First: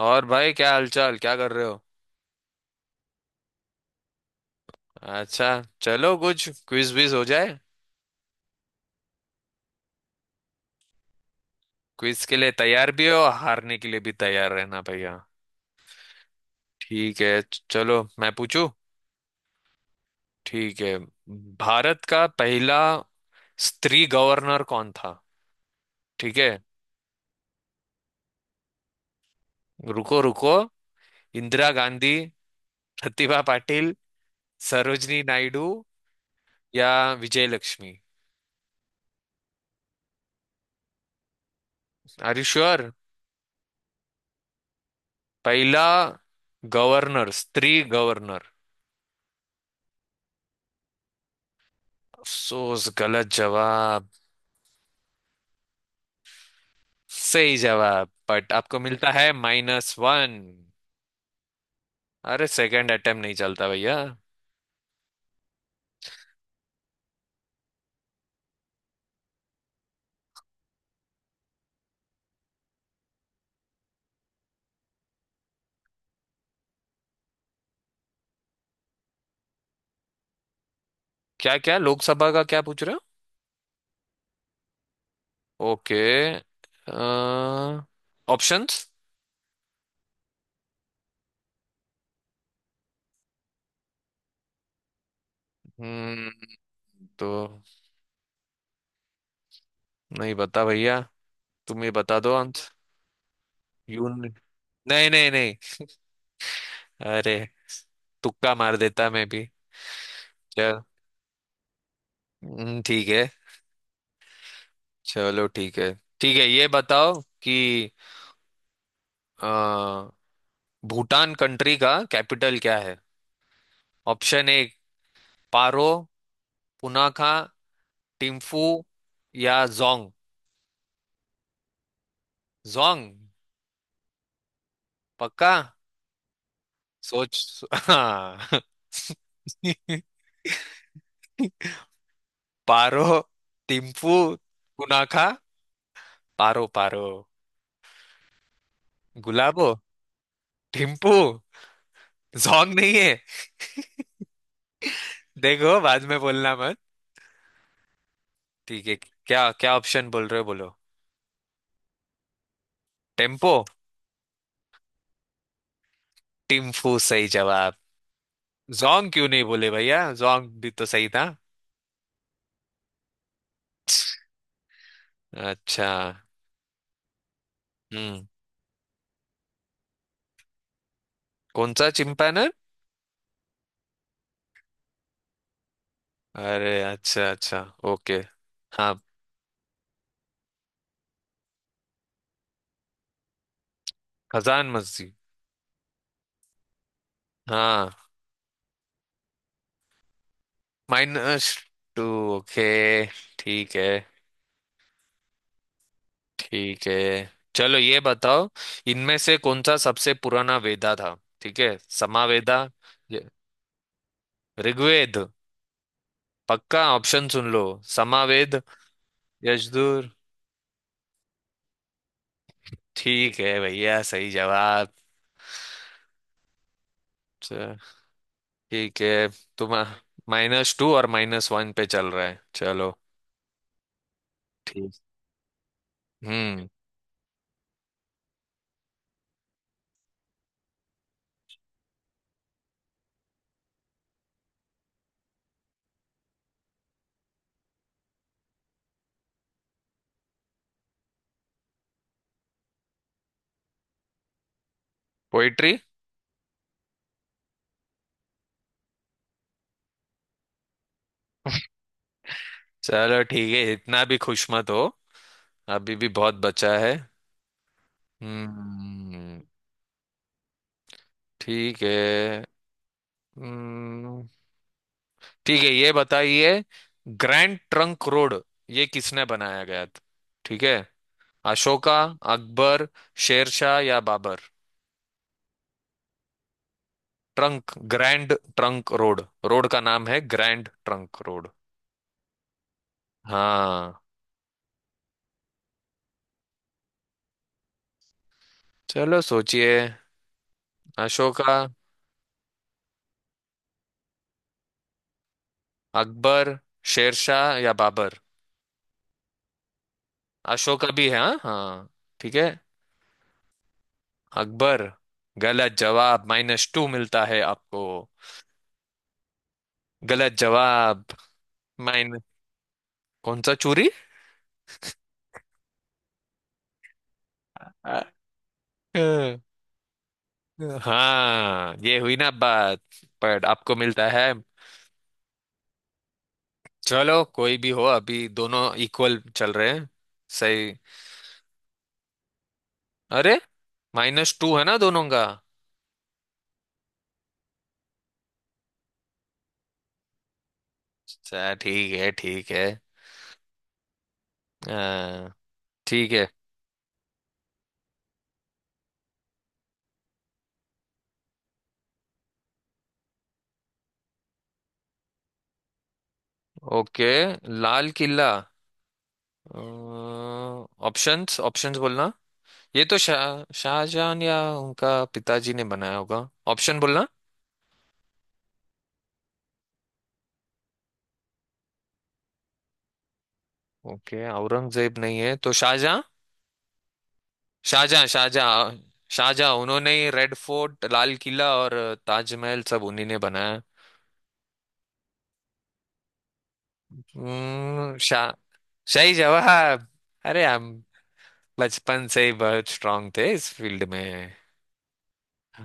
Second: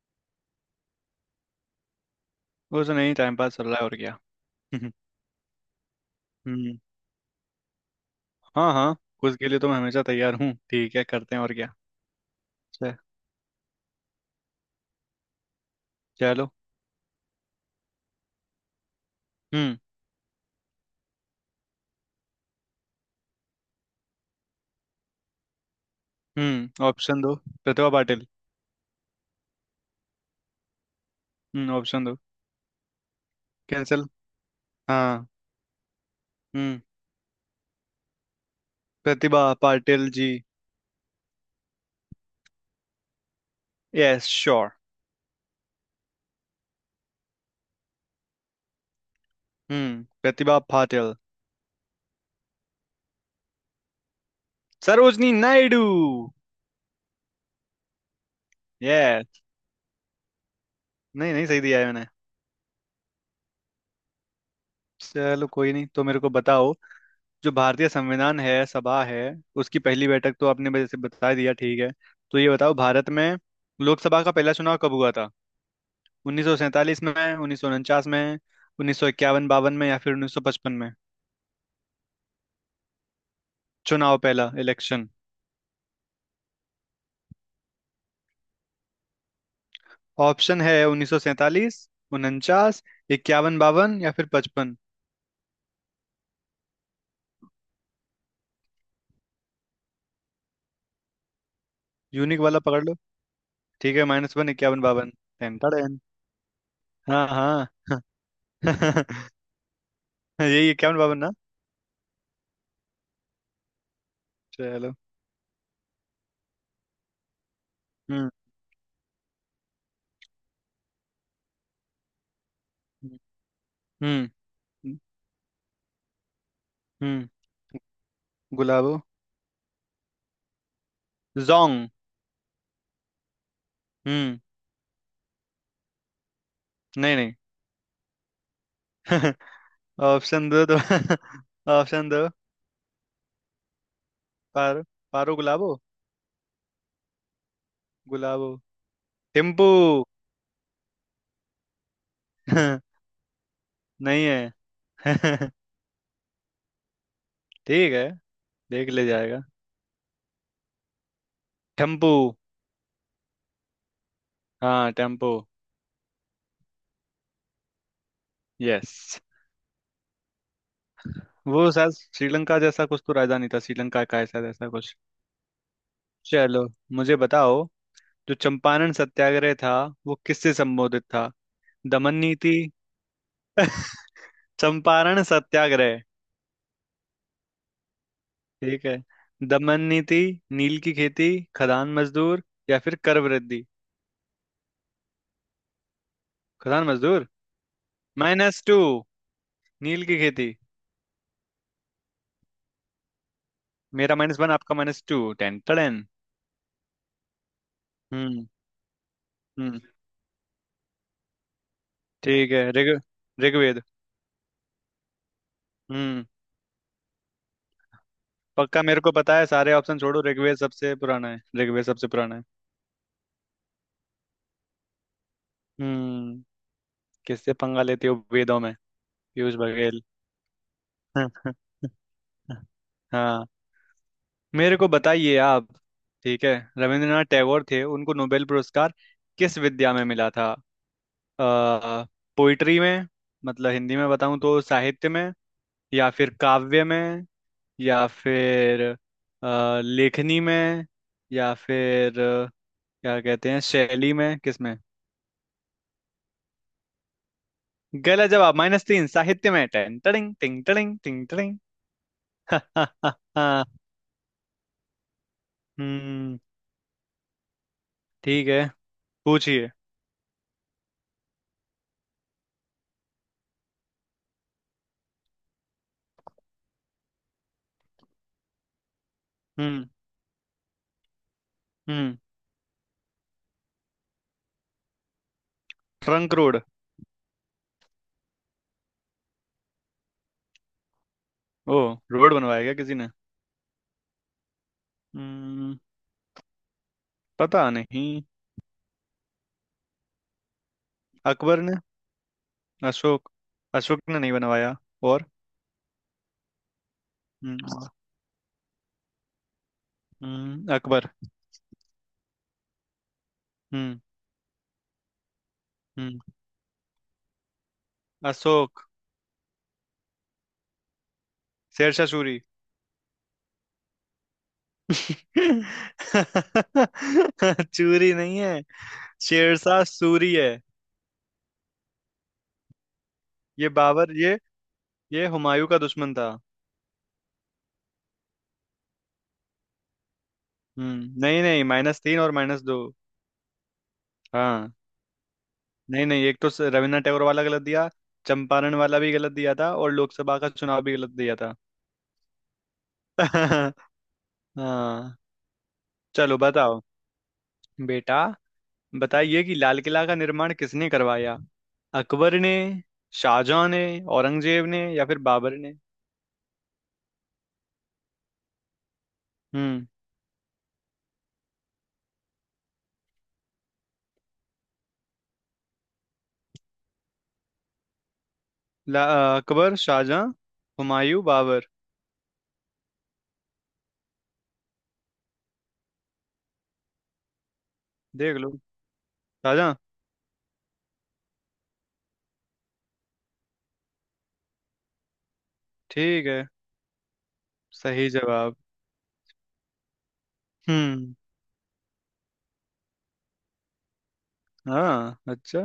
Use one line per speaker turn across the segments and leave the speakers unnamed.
और भाई, क्या हालचाल? क्या कर रहे हो?
कुछ नहीं, टाइम पास चल रहा है और क्या।
अच्छा। चलो, कुछ
हम्म।
क्विज विज हो जाए।
हाँ हाँ, कुछ के लिए तो मैं हमेशा तैयार हूँ। ठीक है, करते हैं और क्या।
क्विज के लिए तैयार
च-
भी हो और हारने के लिए भी तैयार रहना भैया।
चलो
ठीक है, चलो मैं पूछूं।
हम्म
ठीक है। भारत का पहला स्त्री गवर्नर कौन था? ठीक है।
हम्म, ऑप्शन दो प्रतिभा पाटिल।
रुको रुको। इंदिरा
हम्म, ऑप्शन
गांधी,
दो।
प्रतिभा पाटिल,
कैंसिल।
सरोजनी
हाँ।
नायडू
हम्म,
या Vijay Lakshmi?
Pratibha Patil ji.
Are you sure?
Yes, sure.
पहला गवर्नर, स्त्री गवर्नर।
हम्म, प्रतिभा पाटिल।
अफसोस, गलत जवाब।
सरोजनी नायडू।
सही जवाब, बट आपको मिलता
यस।
है माइनस वन।
नहीं नहीं, सही दिया है मैंने।
अरे, सेकंड अटेम्प्ट नहीं चलता भैया।
चलो कोई नहीं, तो मेरे को बताओ। जो भारतीय संविधान है, सभा है, उसकी पहली बैठक तो आपने वैसे बता दिया, ठीक है। तो ये बताओ, भारत में लोकसभा का पहला चुनाव कब हुआ था? 1947 में, उन्नीस सौ उनचास में, उन्नीस सौ इक्यावन बावन में, या फिर 1955 में?
क्या क्या लोकसभा का क्या पूछ रहे हो?
चुनाव, पहला इलेक्शन।
Okay, options.
ऑप्शन है 1947, 49, इक्यावन बावन या फिर पचपन।
हम्म। तो नहीं बता भैया, तुम ही बता दो
यूनिक
अंत।
वाला पकड़ लो। ठीक है,
यून
माइनस वन। इक्यावन
नहीं
बावन।
नहीं नहीं।
Ten ten. हाँ
अरे,
हाँ।
तुक्का मार देता मैं भी।
यही
चल।
इक्यावन बावन ना।
ठीक है।
चलो।
चलो ठीक है। ठीक है ये बताओ कि
हम्म
अ, भूटान कंट्री का कैपिटल क्या है?
हम्म हम्म
ऑप्शन ए, पारो,
हम्म,
पुनाखा, टिम्फू
गुलाबो।
या जोंग?
जोंग।
जोंग
हम्म।
पक्का?
नहीं नहीं।
हाँ।
ऑप्शन दो तो ऑप्शन दो।
पारो, टिम्फू,
पारो।
पुनाखा,
पारो गुलाबो।
पारो पारो
गुलाबो।
गुलाबो
थिम्पू।
टिम्फू। जोंग नहीं है।
नहीं है।
देखो, बाद में बोलना मत।
ठीक है,
ठीक
देख
है।
ले जाएगा।
क्या क्या ऑप्शन बोल रहे हो, बोलो।
टेम्पू।
टेम्पो?
हाँ, टेम्पू।
टिम्फू, सही जवाब।
यस।
जोंग क्यों नहीं बोले भैया, जोंग भी तो सही था।
वो शायद श्रीलंका जैसा कुछ तो राजधानी था, श्रीलंका का है शायद, ऐसा जैसा कुछ।
अच्छा।
चलो, मुझे बताओ।
हम्म।
जो चंपारण सत्याग्रह था, वो किससे संबोधित था?
कौन सा
दमन
चिंपैनर?
नीति। चंपारण सत्याग्रह।
अरे अच्छा अच्छा, ओके।
ठीक है।
हाँ।
दमन नीति, नील की खेती, खदान मजदूर, या फिर कर वृद्धि।
खजान मस्जिद।
खदान मजदूर।
हाँ।
Minus two. नील की खेती।
Minus two, okay. ठीक है।
मेरा माइनस वन, आपका माइनस टू। Ten ton.
ठीक है चलो ये
हम्म
बताओ, इनमें से कौन सा
हम्म,
सबसे पुराना वेदा था? ठीक है।
ठीक
समावेदा,
है ऋग,
ये-
ऋग्वेद।
ऋग्वेद।
हम्म।
पक्का? ऑप्शन सुन लो। समावेद,
पक्का मेरे को पता है, सारे ऑप्शन
यजुर्।
छोड़ो। ऋग्वेद सबसे पुराना है, ऋग्वेद सबसे पुराना है।
ठीक है भैया, सही जवाब।
हम्म। किससे
च-
पंगा लेते हो वेदों में।
ठीक है।
पीयूष
तुम
बघेल।
माइनस टू और माइनस वन पे चल रहा है, चलो
हाँ। मेरे को
ठीक।
बताइए आप। ठीक है।
हम्म।
रविंद्रनाथ टैगोर थे, उनको नोबेल पुरस्कार किस विद्या में मिला था? आ, पोइट्री में। मतलब हिंदी में बताऊं तो साहित्य में, या फिर काव्य में, या फिर लेखनी में, या फिर क्या कहते हैं, शैली में? किसमें?
पोइट्री।
गलत जवाब, माइनस तीन, साहित्य में। टेन टड़िंग टिंग टड़िंग टिंग टड़िंग।
चलो ठीक है, इतना भी खुश मत हो। अभी भी बहुत
हम्म,
बचा है।
ठीक है
हम्म।
पूछिए।
ठीक है। हम्म। ठीक है ये बताइए, ग्रैंड ट्रंक रोड ये किसने बनाया गया
हम्म
था? ठीक है। अशोका,
हम्म।
अकबर, शेरशाह या Babur?
Trunk road.
Trunk, grand trunk road. Road का नाम है ग्रैंड ट्रंक रोड।
ओ, रोड बनवाया क्या किसी ने।
हाँ।
हम्म, पता नहीं।
चलो सोचिए। अशोका,
अकबर ने। अशोक। अशोक ने नहीं बनवाया। और
अकबर, शेरशाह या
हम्म,
बाबर? अशोका भी
अकबर।
है, हाँ हाँ। ठीक है,
हम्म
अकबर। गलत
हम्म।
जवाब, माइनस टू मिलता है आपको।
अशोक।
गलत जवाब।
शेरशाह
माइन
सूरी।
कौन सा चूरी? आ,
चूरी नहीं है,
अ,
शेरशाह सूरी है।
हाँ, ये हुई ना बात। पर
ये
आपको मिलता
बाबर,
है।
ये हुमायूं का दुश्मन था।
चलो, कोई भी हो, अभी दोनों इक्वल चल रहे हैं। सही।
हम्म, नहीं नहीं, माइनस तीन और माइनस दो।
अरे, माइनस टू है
हाँ,
ना दोनों का।
नहीं नहीं, एक तो रविन्द्रनाथ टैगोर वाला गलत दिया, चंपारण वाला भी गलत दिया था, और लोकसभा का चुनाव भी गलत दिया
अच्छा,
था।
ठीक है ठीक है।
हाँ।
हाँ, ठीक है।
चलो बताओ बेटा, बताइए कि लाल किला का निर्माण किसने करवाया? अकबर ने, शाहजहां ने, औरंगजेब ने, या फिर बाबर ने?
ओके, लाल किला।
हम्म।
ऑप्शंस, ऑप्शंस बोलना। ये तो शाहजहां या उनका पिताजी ने बनाया होगा। ऑप्शन बोलना।
अकबर, शाहजहां, हुमायूं, बाबर।
ओके, औरंगजेब नहीं है तो शाहजहां। शाहजहां
देख लो।
शाहजहां। शाहजहां,
शाहजहां।
उन्होंने ही रेड फोर्ट, लाल किला और ताजमहल सब उन्हीं ने बनाया।
ठीक है, सही
शाह,
जवाब।
सही जवाब। अरे हम
हम्म।
बचपन से ही बहुत स्ट्रांग थे इस फील्ड में।
हाँ, अच्छा।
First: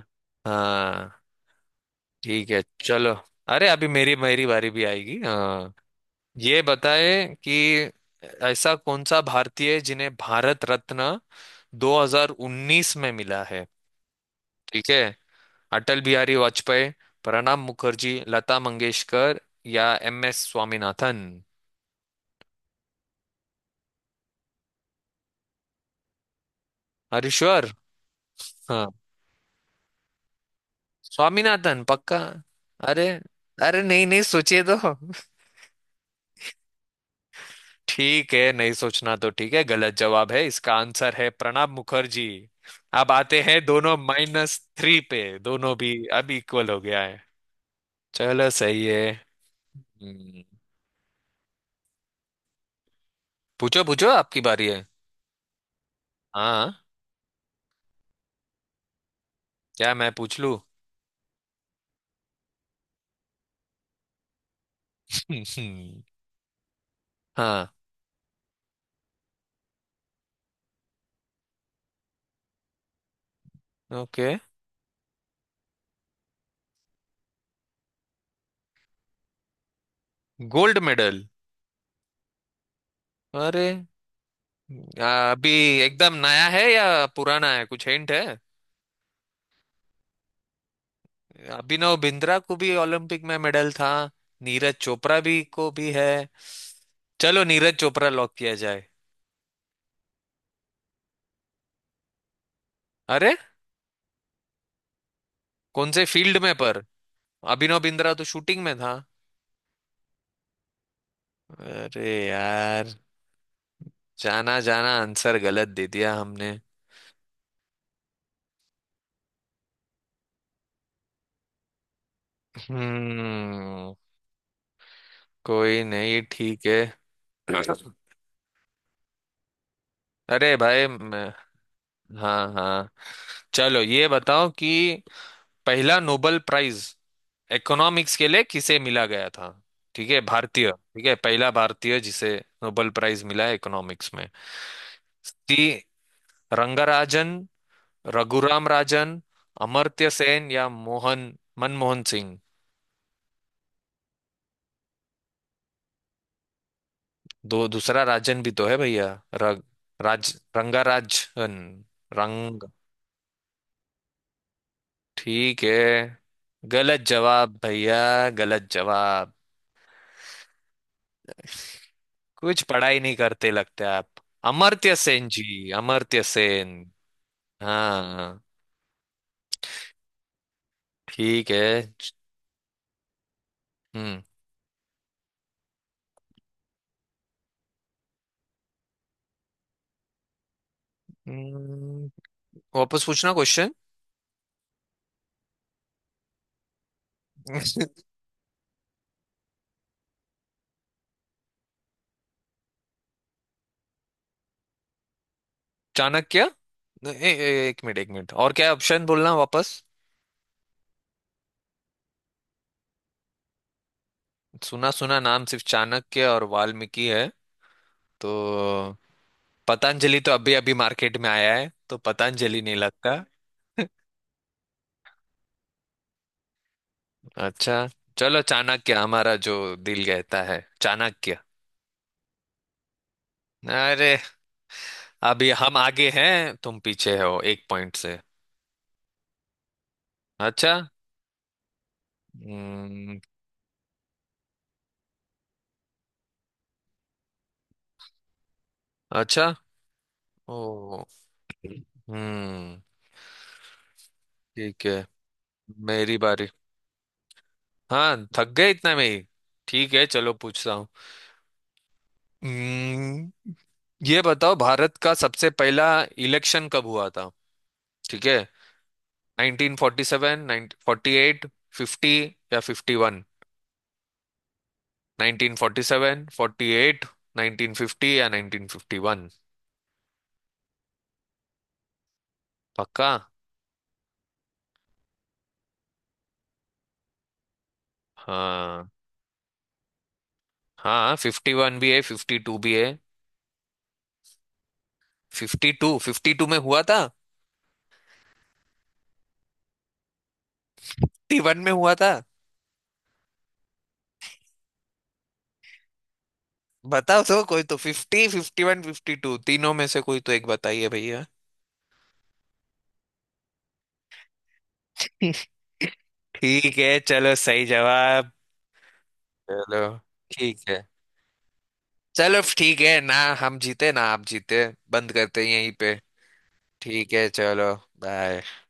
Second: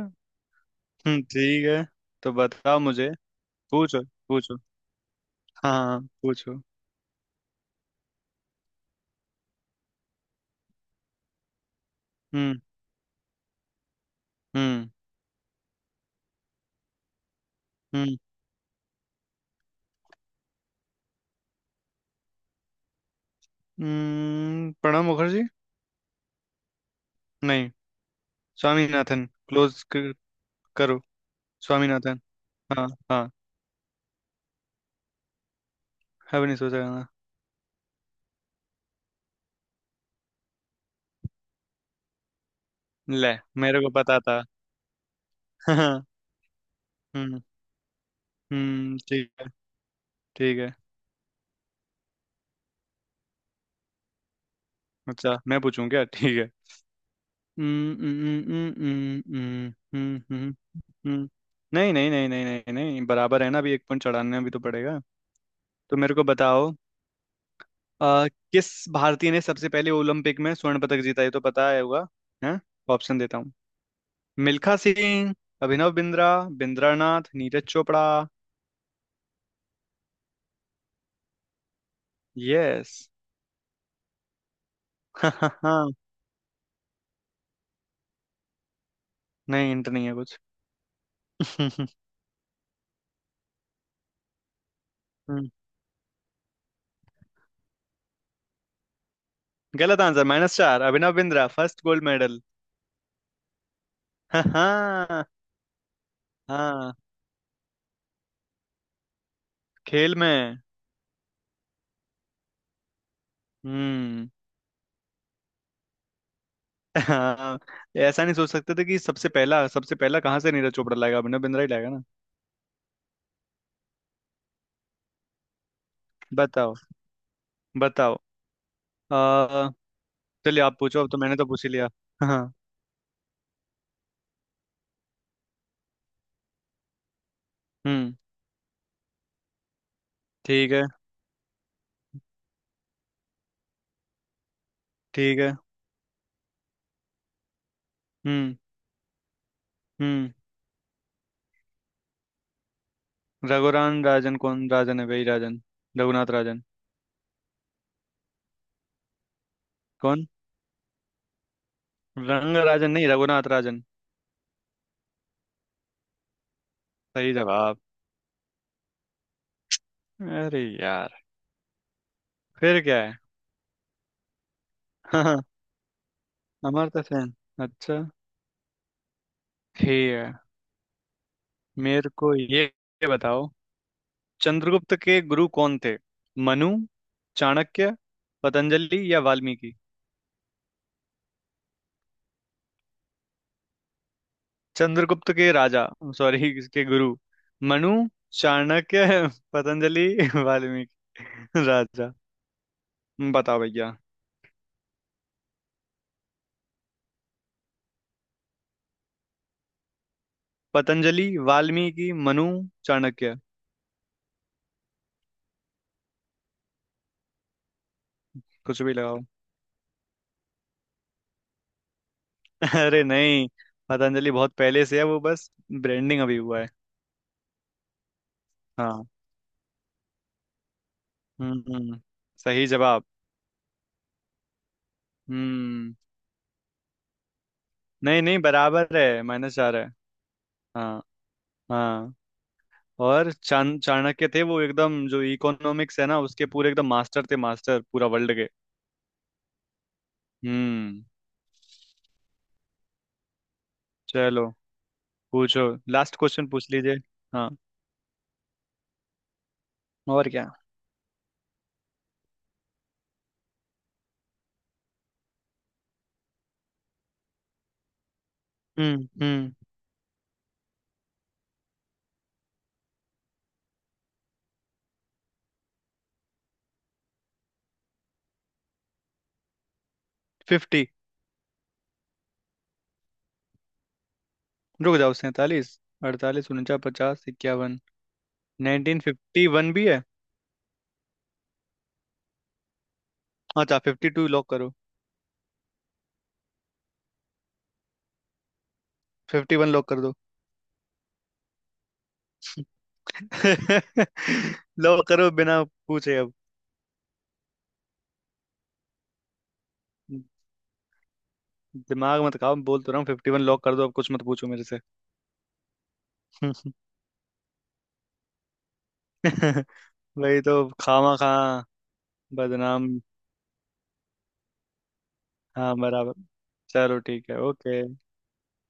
हाँ।
हम्म, ठीक है। तो
ठीक है।
बताओ मुझे।
चलो। अरे, अभी
पूछो
मेरी मेरी
पूछो,
बारी भी आएगी। हाँ।
हाँ पूछो।
ये बताए कि ऐसा कौन सा भारतीय है जिन्हें भारत रत्न
हम्म
2019 में मिला है? ठीक
हम्म
है। अटल बिहारी वाजपेयी, प्रणब मुखर्जी,
हम्म
लता मंगेशकर या एम एस स्वामीनाथन?
प्रणब मुखर्जी। नहीं।
हरीश्वर? हाँ,
स्वामीनाथन क्लोज करो।
स्वामीनाथन पक्का।
स्वामीनाथन। हाँ
अरे,
हाँ।
अरे नहीं नहीं सोचिए तो।
है, नहीं सोचा ना।
ठीक है, नहीं सोचना तो ठीक है। गलत जवाब है, इसका आंसर है प्रणब मुखर्जी। अब
ले,
आते हैं
मेरे को
दोनों
पता था।
माइनस थ्री पे, दोनों भी। अब इक्वल हो गया है।
हम्म।
चलो, सही
हम्म,
है।
ठीक है।
हम्म,
ठीक है।
पूछो पूछो आपकी बारी है।
अच्छा, मैं पूछूं क्या? ठीक है।
हाँ।
हम्म, हम्म, हम्म, हम्म, हम्म,
क्या मैं
हम्म,
पूछ
हम्म।
लूँ?
हम्म। नहीं नहीं नहीं नहीं नहीं नहीं, बराबर है ना, अभी एक पॉइंट चढ़ाने भी तो पड़ेगा। तो मेरे को बताओ,
हाँ।
आ, किस भारतीय ने सबसे पहले ओलंपिक में स्वर्ण पदक जीता? ये तो पता है होगा। हैं, ऑप्शन देता हूँ।
Okay,
Milkha Singh, Abhinav Bindra, Bindra Nath, Neeraj Chopra.
Gold medal.
Yes.
अरे, अभी एकदम नया है या पुराना है, कुछ हिंट है?
नहीं, इंट नहीं है कुछ।
अभिनव बिंद्रा को भी ओलंपिक में मेडल था, नीरज चोपड़ा भी
हम्म।
को भी है। चलो, नीरज चोपड़ा लॉक किया जाए।
गलत आंसर, माइनस चार, Abhinav Bindra first gold medal.
अरे,
हाँ हाँ।
कौन से फील्ड में पर?
हाँ,
अभिनव बिंद्रा तो शूटिंग में था।
खेल में।
अरे यार,
हम्म।
जाना जाना, आंसर गलत दे दिया हमने।
हाँ, ऐसा नहीं सोच सकते थे कि सबसे पहला, सबसे पहला कहाँ से नीरज चोपड़ा लाएगा, अभिनव बिंद्रा ही लाएगा ना।
हम्म। कोई नहीं, ठीक
बताओ
है।
बताओ, आ,
अरे
चलिए आप
भाई
पूछो, अब तो
मैं।
मैंने तो पूछ ही लिया। हाँ।
हाँ हाँ। चलो ये बताओ कि पहला नोबेल प्राइज
हम्म,
इकोनॉमिक्स के लिए किसे मिला गया था? ठीक है, भारतीय,
ठीक है।
ठीक है। पहला भारतीय जिसे नोबेल प्राइज मिला है इकोनॉमिक्स में।
ठीक है।
सी रंगराजन,
हम्म
रघुराम राजन, अमर्त्य
हम्म।
सेन या मोहन, मनमोहन सिंह?
रघुराम राजन, कौन राजन है, वही राजन। रघुनाथ राजन।
दो, दूसरा राजन भी तो है भैया। रग
कौन।
राज रंगा राजन।
रंग
रंग
राजन नहीं, रघुनाथ राजन।
ठीक है। गलत
सही
जवाब
जवाब।
भैया, गलत जवाब।
अरे यार,
कुछ
फिर
पढ़ाई
क्या
नहीं
है।
करते लगते आप। अमर्त्य सेन
हाँ,
जी, अमर्त्य सेन।
अमर्त्य सेन। अच्छा,
हाँ।
ठीक है।
ठीक है।
मेरे को ये बताओ,
हम्म।
चंद्रगुप्त के गुरु कौन थे? मनु, चाणक्य, पतंजलि या वाल्मीकि?
हम्म, वापस पूछना क्वेश्चन।
चंद्रगुप्त के राजा, सॉरी, इसके गुरु। मनु, चाणक्य, पतंजलि, वाल्मीकि। राजा। बताओ भैया।
चाणक्य। ए, ए, एक मिनट एक मिनट। और क्या ऑप्शन बोलना वापस?
पतंजलि, वाल्मीकि, मनु, चाणक्य।
सुना सुना नाम सिर्फ चाणक्य और वाल्मीकि है, तो
कुछ भी लगाओ।
पतंजलि तो अभी अभी मार्केट में आया है तो पतंजलि नहीं
अरे
लगता।
नहीं, पतंजलि बहुत पहले से है, वो बस ब्रांडिंग अभी हुआ है।
अच्छा। चलो चाणक्य,
हाँ।
हमारा जो दिल कहता है, चाणक्य।
हम्म, सही जवाब।
अरे, अभी हम
हम्म,
आगे हैं तुम पीछे हो एक पॉइंट से।
नहीं नहीं, बराबर है, माइनस चार है।
अच्छा।
हाँ हाँ।
हम्म,
और चाणक्य थे, वो एकदम जो इकोनॉमिक्स है ना, उसके पूरे एकदम मास्टर थे, मास्टर पूरा वर्ल्ड के।
अच्छा।
हम्म।
ओ। हम्म।
चलो
ठीक है,
पूछो,
मेरी
लास्ट
बारी।
क्वेश्चन पूछ लीजिए। हाँ,
हाँ, थक गए इतना में ही? ठीक है
और
चलो
क्या।
पूछता हूँ। हम्म, ये बताओ भारत का सबसे पहला इलेक्शन कब हुआ था? ठीक है।
हम्म।
1947, 48, 50 या 51? 1947, 48, 1950 या 1951?
फिफ्टी।
पक्का?
रुक जाओ, सैंतालीस, अड़तालीस, उनचास, पचास, इक्यावन।
हाँ।
1951 भी है।
हाँ, 51 भी है, 52 भी है।
अच्छा, फिफ्टी टू लॉक करो।
52, 52 में हुआ था,
फिफ्टी वन लॉक कर दो।
51 में हुआ था।
लॉक करो बिना पूछे।
बताओ तो, कोई तो 50, 51, 52 तीनों में से कोई
अब
तो एक बताइए भैया।
दिमाग मत खाओ, बोल तो रहा हूँ, फिफ्टी वन लॉक कर दो, अब कुछ मत पूछो मेरे से।
ठीक है चलो, सही जवाब। चलो
वही तो।
ठीक है।
खामा खा
चलो ठीक
बदनाम।
है ना। हम जीते ना आप जीते, बंद करते हैं यहीं
हाँ
पे।
बराबर। चलो
ठीक है
ठीक है,
चलो,
ओके।
बाय।